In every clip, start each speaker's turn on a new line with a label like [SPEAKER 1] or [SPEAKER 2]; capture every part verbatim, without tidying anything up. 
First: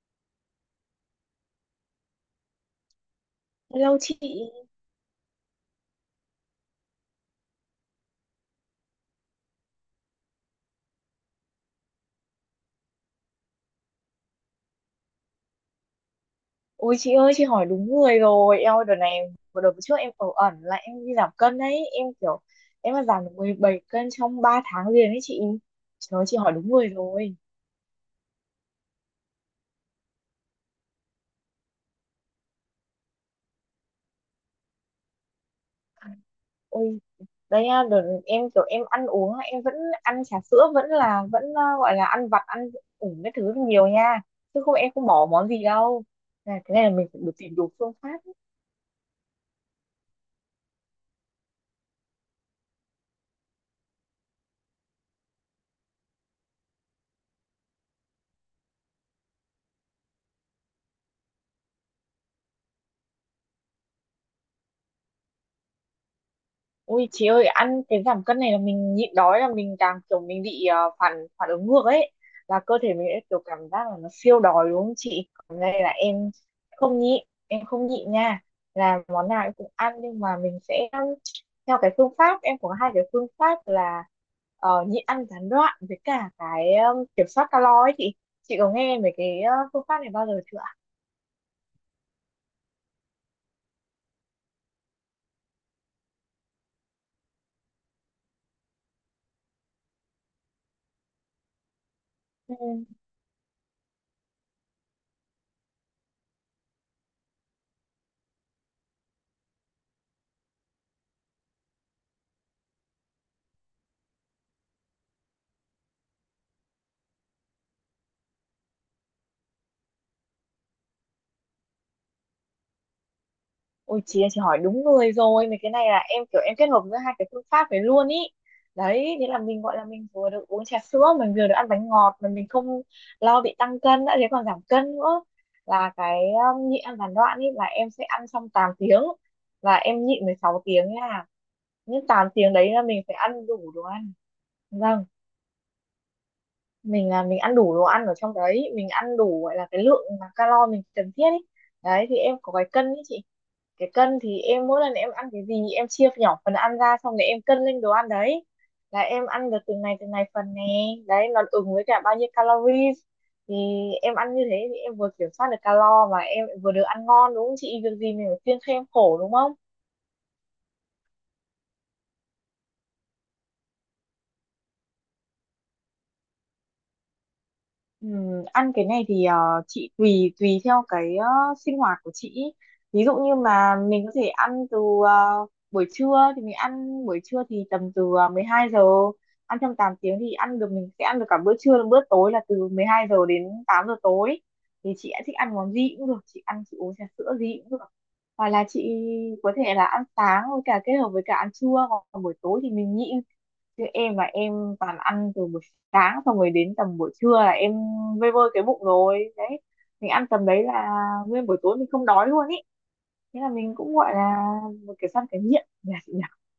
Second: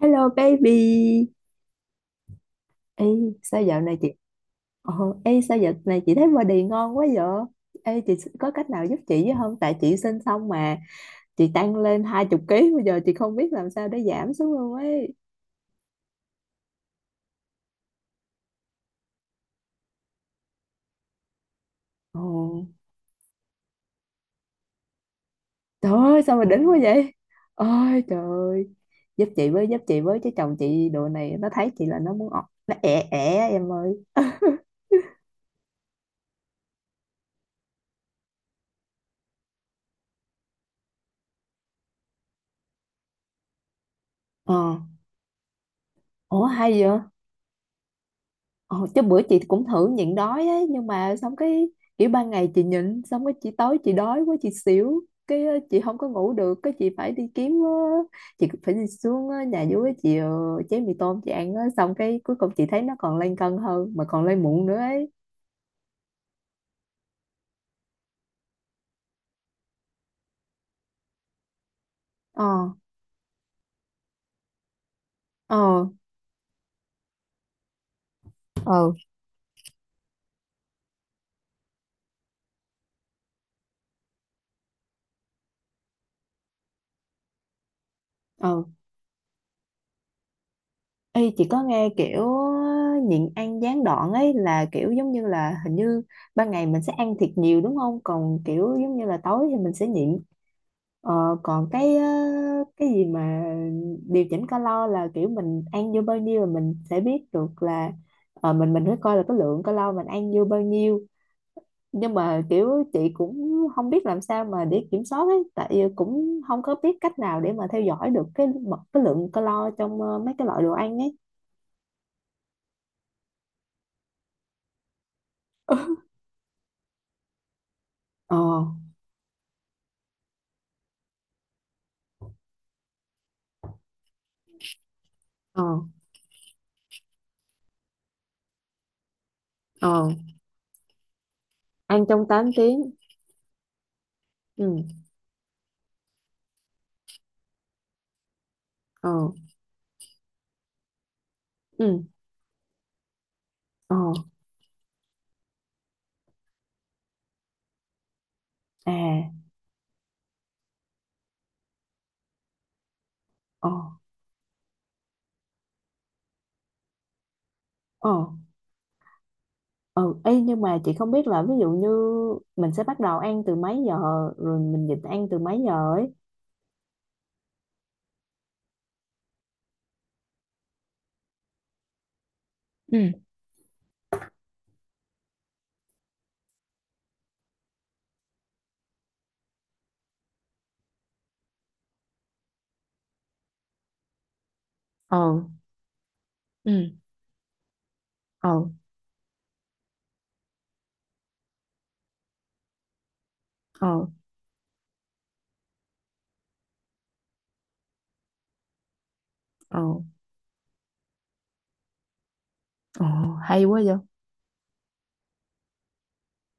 [SPEAKER 1] Hello baby. Ê, sao dạo
[SPEAKER 2] Lâu
[SPEAKER 1] này chị
[SPEAKER 2] chị.
[SPEAKER 1] Ồ, ê, sao dạo này chị thấy body ngon quá vậy? Ê, chị có cách nào giúp chị với không? Tại chị sinh xong mà chị tăng lên hai chục ký bây giờ chị không biết làm sao để giảm xuống luôn ấy.
[SPEAKER 2] Ôi chị ơi, chị hỏi đúng người rồi. Em ơi, đợt này vừa Đợt trước em ở ẩn là em đi giảm cân đấy. Em
[SPEAKER 1] Ồ,
[SPEAKER 2] kiểu em mà giảm được mười bảy cân trong ba tháng liền đấy chị.
[SPEAKER 1] trời
[SPEAKER 2] Trời
[SPEAKER 1] ơi,
[SPEAKER 2] ơi,
[SPEAKER 1] sao
[SPEAKER 2] chị
[SPEAKER 1] mà
[SPEAKER 2] hỏi
[SPEAKER 1] đỉnh
[SPEAKER 2] đúng
[SPEAKER 1] quá
[SPEAKER 2] người
[SPEAKER 1] vậy?
[SPEAKER 2] rồi.
[SPEAKER 1] Ôi trời ơi. Giúp chị với, giúp chị với chứ chồng chị đồ này nó thấy chị là nó muốn ọ- nó ẻ ẻ em ơi.
[SPEAKER 2] Ôi đấy nha, đợt em kiểu em ăn uống là em vẫn ăn trà sữa, vẫn là vẫn ờ, gọi là ăn vặt, ăn ủng cái thứ nhiều nha.
[SPEAKER 1] Ờ,
[SPEAKER 2] Chứ không em không bỏ món gì đâu.
[SPEAKER 1] ủa
[SPEAKER 2] Này, cái
[SPEAKER 1] hay
[SPEAKER 2] này là
[SPEAKER 1] vậy?
[SPEAKER 2] mình phải được tìm đủ phương pháp.
[SPEAKER 1] Ờ, chứ bữa chị cũng thử nhịn đói ấy, nhưng mà xong cái kiểu ban ngày chị nhịn xong cái chị tối chị đói quá chị xỉu cái ờ, chị không có ngủ được cái chị phải đi kiếm ờ, chị phải đi xuống ờ, nhà dưới chị ờ, chế mì tôm chị ăn á. Xong cái cuối cùng chị thấy nó còn lên cân hơn mà còn lên muộn nữa ấy.
[SPEAKER 2] Ui chị ơi, ăn cái giảm cân này là mình nhịn đói là mình càng kiểu mình bị ờ, phản phản ứng ngược ấy, là
[SPEAKER 1] Ờ.
[SPEAKER 2] cơ thể mình sẽ kiểu cảm giác là nó siêu đói đúng không chị. Còn đây
[SPEAKER 1] Ờ.
[SPEAKER 2] là em không nhịn, em không nhịn nha,
[SPEAKER 1] Ừ.
[SPEAKER 2] là món nào em cũng ăn, nhưng mà mình sẽ theo cái phương pháp. Em có hai cái phương pháp là ờ, nhịn ăn gián đoạn với cả cái ờ, kiểm soát calo ấy chị. Chị
[SPEAKER 1] Ờ.
[SPEAKER 2] có nghe về cái ờ, phương pháp này bao giờ chưa
[SPEAKER 1] Ê, chị có nghe kiểu ờ, nhịn ăn gián đoạn ấy là kiểu giống như là hình như ban ngày mình sẽ ăn thiệt nhiều, đúng không? Còn kiểu giống như là tối thì mình sẽ nhịn. Ờ, còn cái ờ, cái
[SPEAKER 2] ạ?
[SPEAKER 1] gì mà điều chỉnh calo là kiểu mình ăn vô bao nhiêu là mình sẽ biết được là ờ, mình mình phải coi là cái lượng calo mình ăn vô bao nhiêu. Nhưng mà kiểu chị cũng không biết làm sao mà để kiểm soát ấy, tại vì cũng không có biết cách nào để mà theo dõi được cái mật cái lượng calo trong ờ, mấy cái loại đồ ăn ấy.
[SPEAKER 2] Ôi chị ơi, chị hỏi đúng người rồi. Mấy cái này là em kiểu em kết hợp giữa hai cái phương pháp này luôn ý.
[SPEAKER 1] Ờ.
[SPEAKER 2] Đấy, thế là mình gọi là mình vừa được uống trà sữa, mình vừa được ăn bánh ngọt, mà mình không lo bị tăng cân đã, thế còn giảm cân nữa.
[SPEAKER 1] Ờ.
[SPEAKER 2] Là cái um, nhịn ăn gián đoạn ý, là em sẽ ăn trong tám tiếng và em
[SPEAKER 1] Ờ.
[SPEAKER 2] nhịn mười sáu tiếng nha.
[SPEAKER 1] Ăn
[SPEAKER 2] Những
[SPEAKER 1] trong
[SPEAKER 2] tám
[SPEAKER 1] tám
[SPEAKER 2] tiếng đấy
[SPEAKER 1] tiếng
[SPEAKER 2] là mình phải ăn đủ đồ ăn.
[SPEAKER 1] Ừ.
[SPEAKER 2] Vâng, mình là mình ăn đủ đồ ăn ở trong đấy, mình
[SPEAKER 1] Ờ.
[SPEAKER 2] ăn đủ gọi là cái lượng mà calo mình cần thiết ý.
[SPEAKER 1] Ừ.
[SPEAKER 2] Đấy, thì em có cái cân ý chị, cái
[SPEAKER 1] Ờ.
[SPEAKER 2] cân thì em mỗi lần em ăn cái gì em chia nhỏ phần ăn ra xong rồi em cân lên đồ ăn đấy, là em
[SPEAKER 1] À.
[SPEAKER 2] ăn được từng này từng này phần nè, đấy nó ứng với cả bao nhiêu calories. Thì
[SPEAKER 1] Ờ.
[SPEAKER 2] em ăn như thế thì em vừa kiểm soát được calo mà em vừa được ăn ngon, đúng không chị, việc
[SPEAKER 1] Ờ.
[SPEAKER 2] gì mình phải kiêng khem khổ đúng không.
[SPEAKER 1] Ừ, ý, nhưng mà chị không biết là ví dụ như mình sẽ bắt đầu ăn từ mấy giờ rồi mình nhịn ăn từ mấy giờ ấy.
[SPEAKER 2] Ừm, ăn cái này thì ờ, chị tùy tùy theo cái ờ, sinh hoạt của chị ý.
[SPEAKER 1] Ừ.
[SPEAKER 2] Ví dụ như mà mình có thể ăn từ ờ, buổi trưa thì mình ăn buổi trưa thì tầm từ ờ, mười hai giờ, ăn trong tám tiếng thì ăn được, mình sẽ ăn được cả bữa trưa lẫn bữa tối là từ mười hai giờ đến tám giờ tối, thì chị thích
[SPEAKER 1] Ờ.
[SPEAKER 2] ăn món gì cũng được, chị ăn chị uống
[SPEAKER 1] Ừ.
[SPEAKER 2] trà sữa gì cũng được. Hoặc
[SPEAKER 1] Ờ.
[SPEAKER 2] là chị có thể là ăn sáng với cả kết hợp với cả ăn trưa, còn buổi tối thì mình nhịn. Chứ
[SPEAKER 1] Ờ.
[SPEAKER 2] em là em toàn ăn từ buổi sáng xong rồi đến tầm buổi trưa là em vơi vơi cái bụng rồi đấy,
[SPEAKER 1] Ờ.
[SPEAKER 2] mình ăn tầm đấy là nguyên buổi tối mình không đói luôn ý,
[SPEAKER 1] Ờ.
[SPEAKER 2] thế là
[SPEAKER 1] Hay
[SPEAKER 2] mình
[SPEAKER 1] quá vậy.
[SPEAKER 2] cũng gọi là một cái săn cái nghiện nhỉ.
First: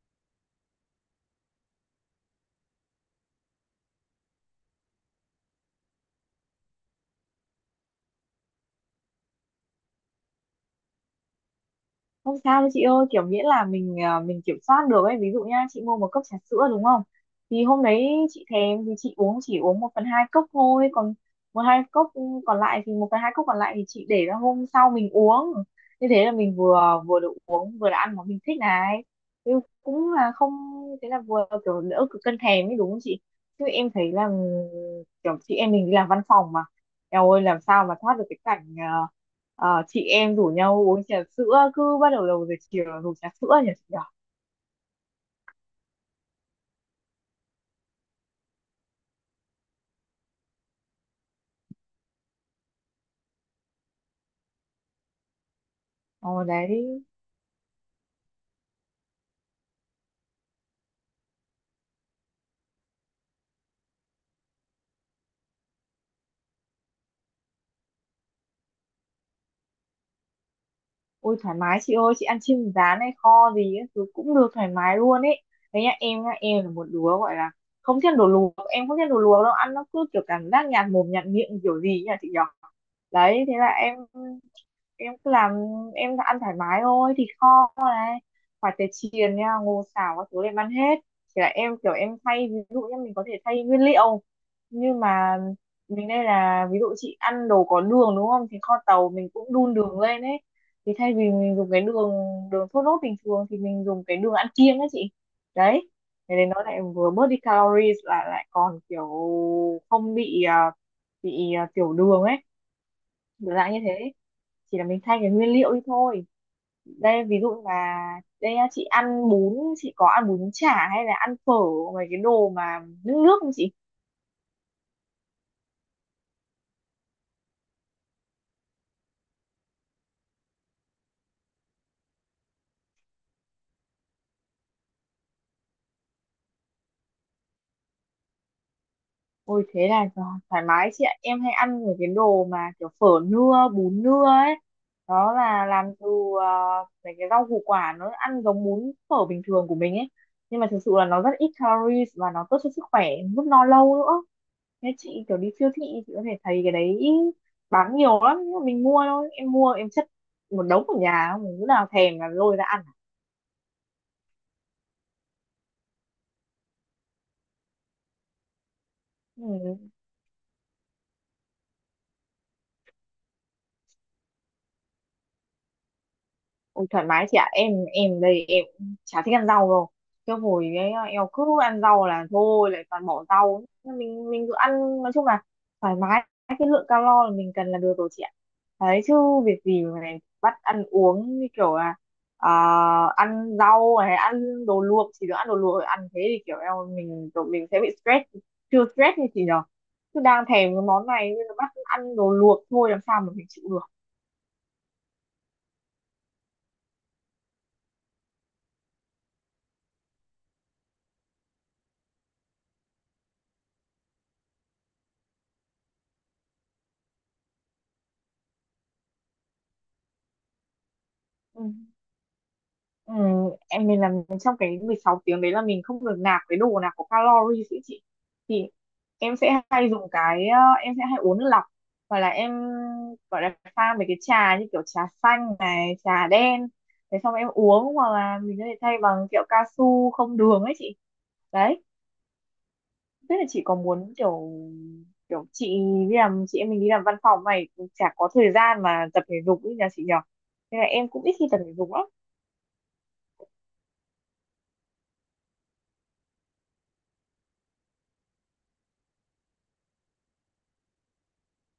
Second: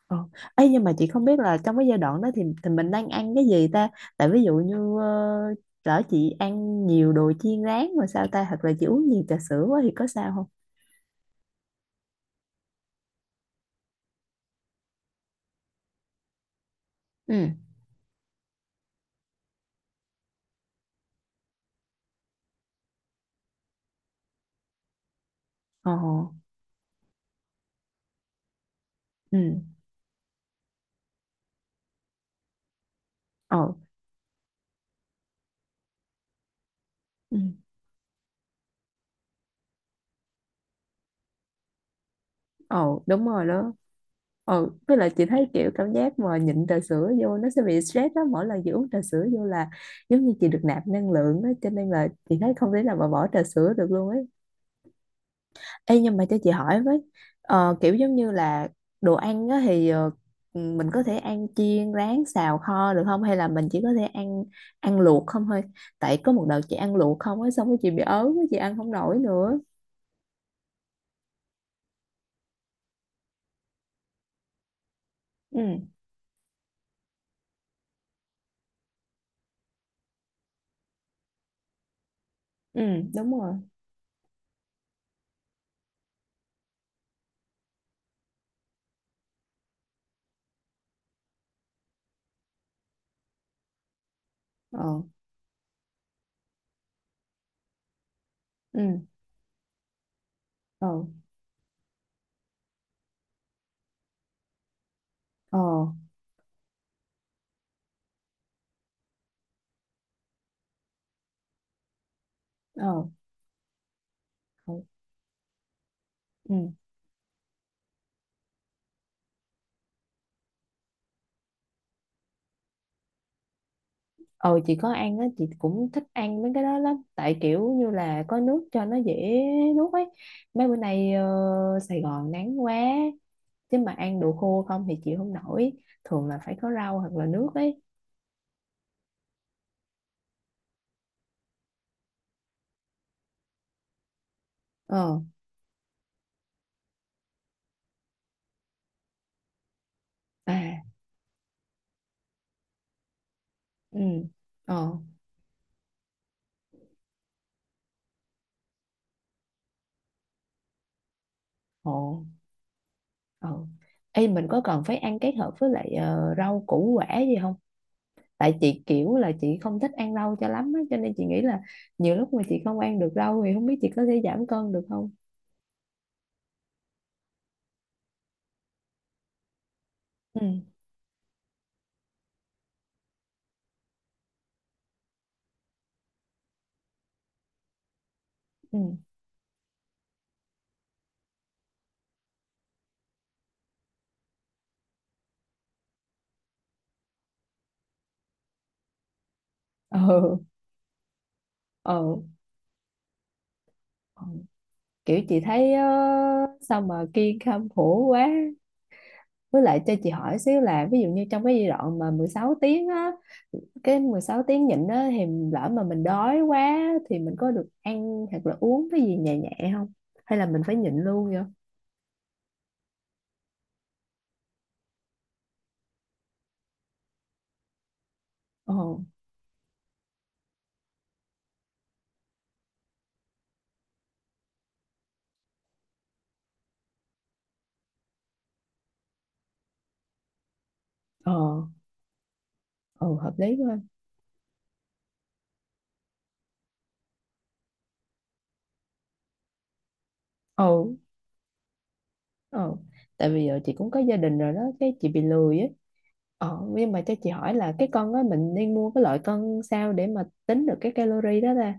[SPEAKER 1] Ờ. Ấy nhưng mà chị không biết là trong cái giai đoạn đó thì thì mình đang ăn cái gì ta? Tại ví dụ như uh, lỡ chị ăn nhiều đồ chiên rán rồi sao ta, hoặc là chị uống nhiều trà sữa quá thì có sao không?
[SPEAKER 2] Không sao đâu chị ơi, kiểu miễn là mình à, mình kiểm soát được ấy. Ví dụ nha, chị mua một cốc trà sữa đúng không?
[SPEAKER 1] Ừ.
[SPEAKER 2] Thì hôm đấy chị thèm thì chị uống, chỉ uống một phần hai cốc thôi, còn một hai cốc còn lại thì một phần hai cốc còn lại thì chị để ra hôm sau mình uống.
[SPEAKER 1] Ờ.
[SPEAKER 2] Như thế là mình vừa vừa được uống vừa được ăn món mình thích này.
[SPEAKER 1] Ừ.
[SPEAKER 2] Thế cũng là không thế là vừa kiểu đỡ cực cân thèm ấy đúng không chị? Chứ
[SPEAKER 1] Ờ.
[SPEAKER 2] em thấy là kiểu chị em mình đi làm văn phòng mà, eo
[SPEAKER 1] Ừ.
[SPEAKER 2] ơi làm sao mà thoát được cái cảnh ờ, ờ, chị em rủ nhau uống trà sữa, cứ bắt đầu đầu giờ chiều là
[SPEAKER 1] Ồ,
[SPEAKER 2] rủ
[SPEAKER 1] đúng
[SPEAKER 2] trà
[SPEAKER 1] rồi
[SPEAKER 2] sữa nhỉ
[SPEAKER 1] đó.
[SPEAKER 2] chị nhỉ?
[SPEAKER 1] Ồ, với lại chị thấy kiểu cảm giác mà nhịn trà sữa vô nó sẽ bị stress đó, mỗi lần chị uống trà sữa vô là giống như chị được nạp năng lượng đó, cho nên là chị thấy không thể nào mà bỏ trà sữa được luôn ấy. Ê, nhưng mà cho
[SPEAKER 2] Ồ
[SPEAKER 1] chị hỏi với,
[SPEAKER 2] đấy.
[SPEAKER 1] ờ, kiểu giống như là đồ ăn á thì ờ, mình có thể ăn chiên rán xào kho được không, hay là mình chỉ có thể ăn ăn luộc không thôi? Tại có một đợt chị ăn luộc không á, xong rồi chị bị ớn á, chị ăn không nổi nữa.
[SPEAKER 2] Ôi thoải mái chị ơi, chị ăn chim rán hay kho gì ấy, thứ cũng được, thoải mái luôn ấy.
[SPEAKER 1] Ừ.
[SPEAKER 2] Đấy nhá, em nhá, em là một đứa gọi là không thích đồ luộc, em không thích đồ luộc đâu, ăn nó cứ kiểu cảm giác nhạt mồm nhạt miệng kiểu gì ấy nhỉ chị nhỉ.
[SPEAKER 1] Ừ. Đúng
[SPEAKER 2] Đấy,
[SPEAKER 1] rồi.
[SPEAKER 2] thế là em em cứ làm, em ăn thoải mái thôi, thịt kho này, khoai tây chiên nha, ngô xào các thứ em ăn hết. Chỉ là em kiểu em thay, ví dụ như mình có thể thay nguyên liệu, nhưng
[SPEAKER 1] Ờ.
[SPEAKER 2] mà mình, đây là ví dụ chị ăn đồ có đường đúng không, thì kho
[SPEAKER 1] Ừ.
[SPEAKER 2] tàu mình cũng đun đường lên ấy,
[SPEAKER 1] Ờ.
[SPEAKER 2] thì thay vì mình dùng cái đường đường thốt nốt bình thường thì mình dùng cái đường ăn kiêng ấy chị.
[SPEAKER 1] Ờ.
[SPEAKER 2] Đấy, thế nên nó lại vừa bớt đi calories, lại lại còn kiểu không bị à, bị à, tiểu đường ấy,
[SPEAKER 1] Ờ.
[SPEAKER 2] kiểu dạng như thế.
[SPEAKER 1] Ừ.
[SPEAKER 2] Chỉ là mình thay cái nguyên liệu đi thôi.
[SPEAKER 1] Ừ.
[SPEAKER 2] Đây ví dụ là, đây á, chị ăn bún, chị có ăn bún chả hay là ăn phở, mấy cái đồ mà nước nước không chị?
[SPEAKER 1] Ờ, chị có ăn á, chị cũng thích ăn mấy cái đó lắm tại kiểu như là có nước cho nó dễ nuốt ấy. Mấy bữa nay ờ, Sài Gòn nắng quá, chứ mà ăn đồ khô không thì chịu không nổi, thường là phải có rau hoặc là nước ấy.
[SPEAKER 2] Ôi thế là tho- thoải mái chị ạ. Em hay ăn những cái đồ mà kiểu phở nưa, bún nưa ấy.
[SPEAKER 1] Ờ.
[SPEAKER 2] Đó là làm từ uh, mấy cái rau củ quả, nó ăn giống bún phở bình thường của mình ấy. Nhưng mà thực
[SPEAKER 1] À.
[SPEAKER 2] sự là nó rất ít calories và nó tốt cho sức khỏe, giúp no lâu
[SPEAKER 1] Ừ.
[SPEAKER 2] nữa.
[SPEAKER 1] Ờ.
[SPEAKER 2] Nên chị kiểu đi siêu thị chị có thể thấy cái đấy bán nhiều lắm. Nhưng mà mình mua thôi. Em mua em chất một đống ở nhà, không lúc nào
[SPEAKER 1] Ồ.
[SPEAKER 2] thèm là lôi ra ăn.
[SPEAKER 1] Ờ. Ê, mình có cần phải ăn kết hợp với lại ờ, rau củ quả gì không? Tại chị kiểu là chị
[SPEAKER 2] Ừ.
[SPEAKER 1] không thích ăn rau cho lắm á, cho nên chị nghĩ là nhiều lúc mà chị không ăn được rau thì không biết chị có thể giảm cân được không.
[SPEAKER 2] Ôi, thoải mái chị ạ, em em đây em chả thích ăn rau đâu, cái
[SPEAKER 1] Ừ.
[SPEAKER 2] hồi ấy em cứ ăn rau là thôi lại toàn bỏ rau. Mình mình cứ ăn, nói chung là thoải mái cái lượng calo là mình cần là được rồi chị ạ.
[SPEAKER 1] Ừ.
[SPEAKER 2] Đấy chứ việc gì mà lại bắt ăn uống như kiểu là ờ, ăn rau hay ăn đồ luộc, chỉ được ăn đồ luộc, ăn thế thì kiểu em mình kiểu mình sẽ bị stress. Chưa stress như chị nhở, cứ
[SPEAKER 1] Ừ.
[SPEAKER 2] đang thèm cái món này nên là bắt ăn
[SPEAKER 1] Ừ.
[SPEAKER 2] đồ luộc thôi làm sao mà mình chịu được.
[SPEAKER 1] Ừ. Kiểu chị thấy ờ, sao mà kiên khem khổ quá. Với lại cho chị hỏi xíu là ví dụ như trong cái giai đoạn mà mười sáu tiếng á, cái mười sáu tiếng nhịn á thì lỡ mà mình đói quá thì mình có được ăn hoặc là uống cái gì nhẹ nhẹ không, hay là mình phải nhịn luôn vậy?
[SPEAKER 2] Ừ. Ừ, em mình làm trong cái mười sáu tiếng đấy là mình không được nạp cái đồ nào có calories ý chị, thì
[SPEAKER 1] Ờ.
[SPEAKER 2] em sẽ hay dùng cái ờ, em sẽ hay uống nước lọc, hoặc là em gọi là pha mấy cái trà như kiểu trà xanh này trà đen, thế xong em uống, hoặc là mình có thể thay bằng kẹo cao su không đường ấy chị.
[SPEAKER 1] Ờ.
[SPEAKER 2] Đấy,
[SPEAKER 1] Ờ. Hợp
[SPEAKER 2] tức là
[SPEAKER 1] lý
[SPEAKER 2] chị có
[SPEAKER 1] quá.
[SPEAKER 2] muốn kiểu, kiểu chị đi làm, chị em mình đi làm văn phòng này cũng chả có thời gian mà tập thể dục ý nhà chị nhỉ, nên là
[SPEAKER 1] Ừ.
[SPEAKER 2] em cũng ít khi tập thể dục lắm.
[SPEAKER 1] Ờ, tại vì giờ chị cũng có gia đình rồi đó cái chị bị lười ấy. Ờ, nhưng mà cho chị hỏi là cái con á, mình nên mua cái loại cân sao để mà tính được cái calorie đó ta?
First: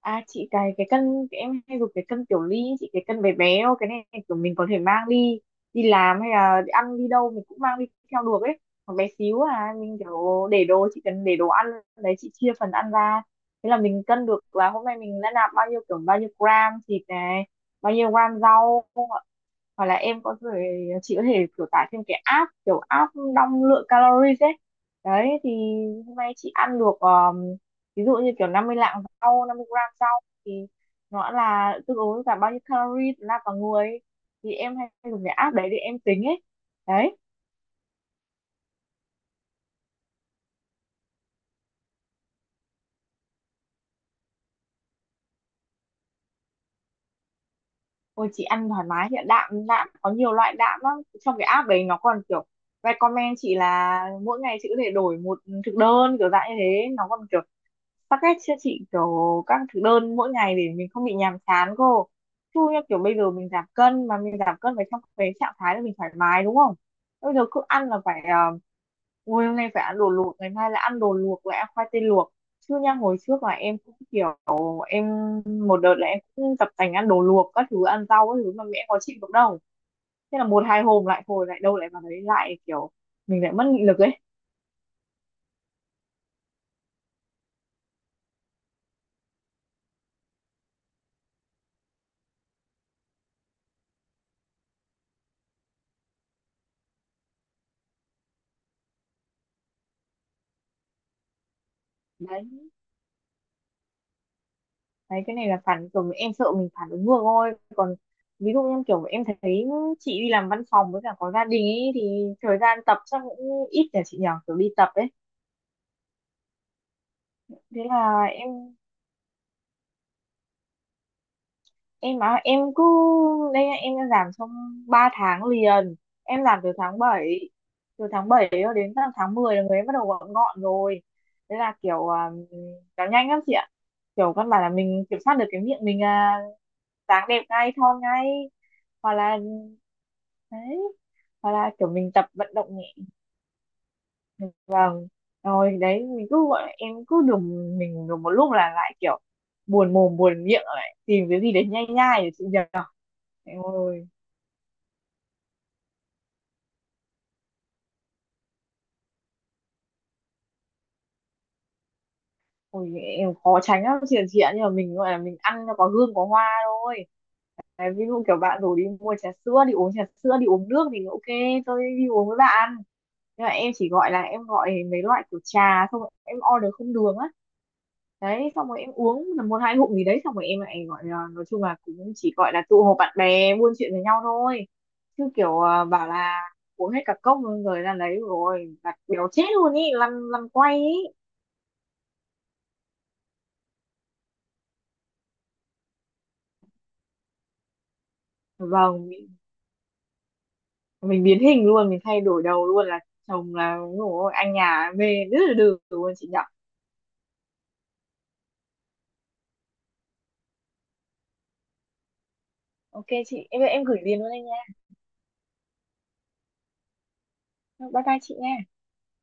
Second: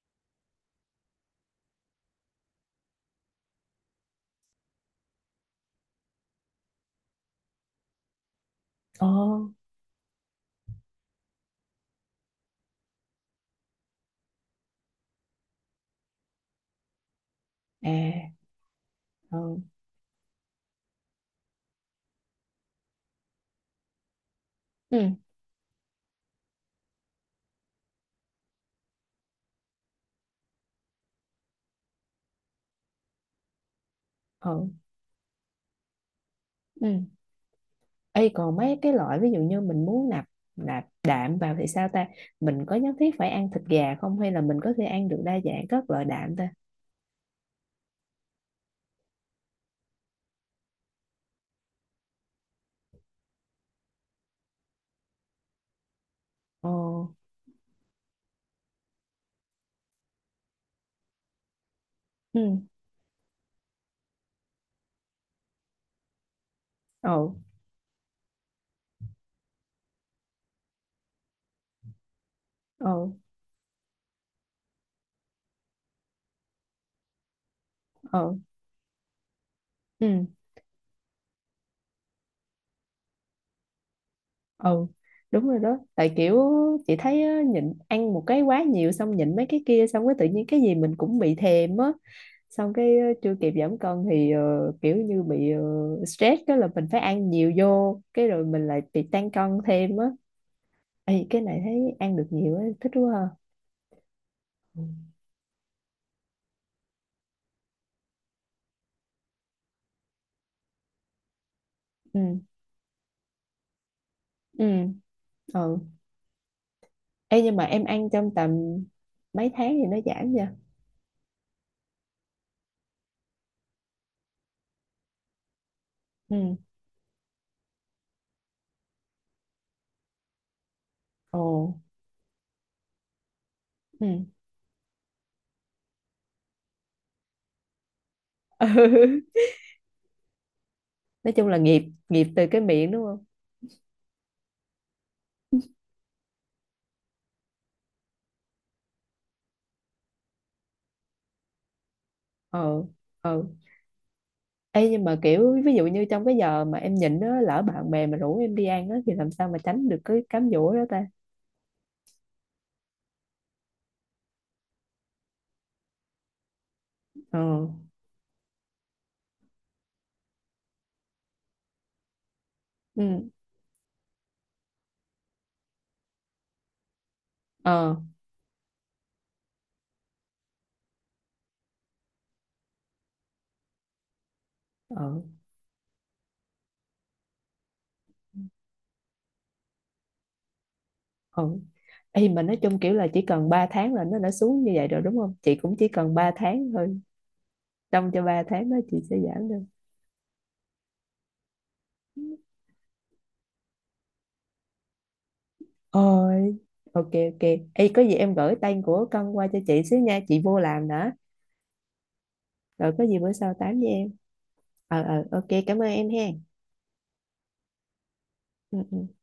[SPEAKER 2] À chị, cái cái cân, cái em hay dùng cái cân kiểu ly ấy chị, cái cân bé bé thôi, cái này kiểu mình có thể mang đi, đi làm hay là đi ăn đi đâu mình cũng mang đi theo được ấy, còn
[SPEAKER 1] Ờ.
[SPEAKER 2] bé xíu à. Mình kiểu để đồ, chị cần để đồ ăn đấy chị, chia phần ăn ra, thế là mình cân được là hôm nay mình đã nạp bao nhiêu, kiểu bao nhiêu gram thịt này, bao nhiêu
[SPEAKER 1] À.
[SPEAKER 2] gram rau không ạ?
[SPEAKER 1] Ờ.
[SPEAKER 2] Hoặc là em có thể, chị có thể kiểu tải thêm cái app, kiểu app đong lượng calories ấy.
[SPEAKER 1] Ừ.
[SPEAKER 2] Đấy thì hôm nay chị ăn được ờ, ví dụ như kiểu năm mươi lạng rau, năm mươi gram rau thì nó là tương ứng với cả bao nhiêu calorie ra cả người,
[SPEAKER 1] Ờ.
[SPEAKER 2] thì em hay dùng cái app đấy để em tính ấy.
[SPEAKER 1] Ừ.
[SPEAKER 2] Đấy.
[SPEAKER 1] Ê, còn mấy cái loại ví dụ như mình muốn nạp nạp đạm vào thì sao ta? Mình có nhất thiết phải ăn thịt gà không, hay là mình có thể ăn được đa dạng các loại đạm ta?
[SPEAKER 2] Ôi chị ăn thoải mái hiện ạ. Đạm đạm có nhiều loại đạm lắm, trong cái app đấy nó còn kiểu recommend chị là mỗi ngày chị có thể đổi một thực đơn, kiểu dạng như
[SPEAKER 1] Ờ.
[SPEAKER 2] thế, nó còn kiểu tắc ghét chưa chị, kiểu các thực đơn mỗi ngày để mình không bị nhàm chán cô.
[SPEAKER 1] Ừ.
[SPEAKER 2] Chứ như kiểu bây giờ mình giảm cân mà mình giảm cân phải trong cái trạng thái là mình thoải mái đúng không?
[SPEAKER 1] Ờ.
[SPEAKER 2] Bây giờ cứ ăn là phải uh, ui hôm nay phải ăn đồ luộc, ngày mai lại ăn đồ luộc, lại ăn khoai tây luộc. Chứ nha
[SPEAKER 1] Ờ.
[SPEAKER 2] hồi trước là em cũng kiểu em một đợt là em cũng tập tành ăn đồ luộc các thứ, ăn rau
[SPEAKER 1] Ờ.
[SPEAKER 2] các thứ mà mẹ có chịu được đâu.
[SPEAKER 1] Ừ.
[SPEAKER 2] Thế là một hai hôm lại hồi lại đâu lại vào đấy, lại kiểu mình lại mất nghị lực ấy.
[SPEAKER 1] Ừ, đúng rồi đó tại kiểu chị thấy á, nhịn ăn một cái quá nhiều xong nhịn mấy cái kia xong cái tự nhiên cái gì mình cũng bị thèm á, xong cái ờ, chưa kịp giảm cân thì ờ, kiểu như bị ờ, stress cái là mình phải ăn nhiều vô cái rồi mình lại bị tăng cân thêm á. Ê, cái này thấy ăn được nhiều á,
[SPEAKER 2] Đấy.
[SPEAKER 1] thích quá ha. Ừ.
[SPEAKER 2] Đấy cái này là phản, kiểu em sợ mình phản ứng ngược thôi, còn ví dụ như kiểu em thấy chị đi làm văn phòng với cả có gia đình ấy
[SPEAKER 1] Ừ.
[SPEAKER 2] thì thời gian tập chắc cũng ít nhỉ chị nhỉ, kiểu đi tập ấy.
[SPEAKER 1] Ừ. Ê, nhưng mà
[SPEAKER 2] Thế
[SPEAKER 1] em ăn
[SPEAKER 2] là
[SPEAKER 1] trong tầm
[SPEAKER 2] em
[SPEAKER 1] mấy tháng thì nó giảm nha?
[SPEAKER 2] em á em cứ, đây nhá, em đã làm trong ba tháng liền, em
[SPEAKER 1] Ừ.
[SPEAKER 2] làm từ tháng bảy, từ tháng bảy cho đến tận tháng mười là người em bắt đầu gọn gọn rồi.
[SPEAKER 1] Ồ.
[SPEAKER 2] Thế là kiểu à, nó nhanh lắm chị ạ,
[SPEAKER 1] Ừ.
[SPEAKER 2] kiểu căn bản là mình kiểm soát được cái miệng mình, à, dáng đẹp ngay, thon ngay. Hoặc là, đấy,
[SPEAKER 1] Nói chung
[SPEAKER 2] hoặc
[SPEAKER 1] là
[SPEAKER 2] là
[SPEAKER 1] nghiệp.
[SPEAKER 2] kiểu mình
[SPEAKER 1] Nghiệp
[SPEAKER 2] tập
[SPEAKER 1] từ
[SPEAKER 2] vận
[SPEAKER 1] cái
[SPEAKER 2] động.
[SPEAKER 1] miệng, đúng không?
[SPEAKER 2] Vâng, rồi đấy mình cứ gọi, em cứ đùng mình đùng một lúc là lại kiểu buồn mồm buồn miệng lại tìm cái gì để nhai nhai để chị nhờ.
[SPEAKER 1] Ờ. Ờ.
[SPEAKER 2] Ôi,
[SPEAKER 1] Ê, nhưng mà kiểu ví dụ như trong cái giờ mà em nhịn á, lỡ bạn bè mà rủ em đi ăn á thì làm sao mà tránh được cái cám dỗ đó ta?
[SPEAKER 2] ôi, em khó tránh lắm chị chị ạ, nhưng mà mình gọi là mình ăn nó có hương có hoa thôi.
[SPEAKER 1] Ờ.
[SPEAKER 2] Đấy, ví dụ kiểu bạn rủ đi mua trà sữa, đi uống trà sữa đi uống nước thì ok, tôi đi uống với bạn,
[SPEAKER 1] Ừ.
[SPEAKER 2] nhưng mà em chỉ gọi là em gọi mấy loại kiểu trà xong rồi em order không đường á.
[SPEAKER 1] Ờ.
[SPEAKER 2] Đấy xong rồi em uống tầm một hai ngụm gì đấy, xong rồi em lại gọi là, nói chung là cũng chỉ gọi là tụ họp bạn bè buôn chuyện với nhau thôi,
[SPEAKER 1] Ờ.
[SPEAKER 2] chứ kiểu à, bảo là uống hết cả cốc luôn rồi ra lấy rồi đặt béo chết luôn ý, lăn lăn quay ý.
[SPEAKER 1] Ờ. Ê, mà nói chung kiểu là chỉ cần ba tháng là nó đã xuống như vậy rồi đúng không chị, cũng chỉ cần ba tháng thôi, trong cho ba tháng đó chị
[SPEAKER 2] Vâng,
[SPEAKER 1] sẽ giảm được?
[SPEAKER 2] mình biến hình luôn, mình thay đổi đầu luôn là chồng là ngủ anh nhà về rất là được luôn chị nhở.
[SPEAKER 1] Ôi. Ok. Ok. Ê, có gì em gửi tên của cân qua cho chị xíu nha, chị vô làm nữa, rồi có
[SPEAKER 2] Ok
[SPEAKER 1] gì bữa
[SPEAKER 2] chị,
[SPEAKER 1] sau
[SPEAKER 2] em
[SPEAKER 1] tám
[SPEAKER 2] em
[SPEAKER 1] với
[SPEAKER 2] gửi
[SPEAKER 1] em.
[SPEAKER 2] liền luôn anh nha.
[SPEAKER 1] Ờ. Ờ. Ok, cảm ơn em hen.
[SPEAKER 2] Bye bye chị nha.
[SPEAKER 1] Ừ, ừ.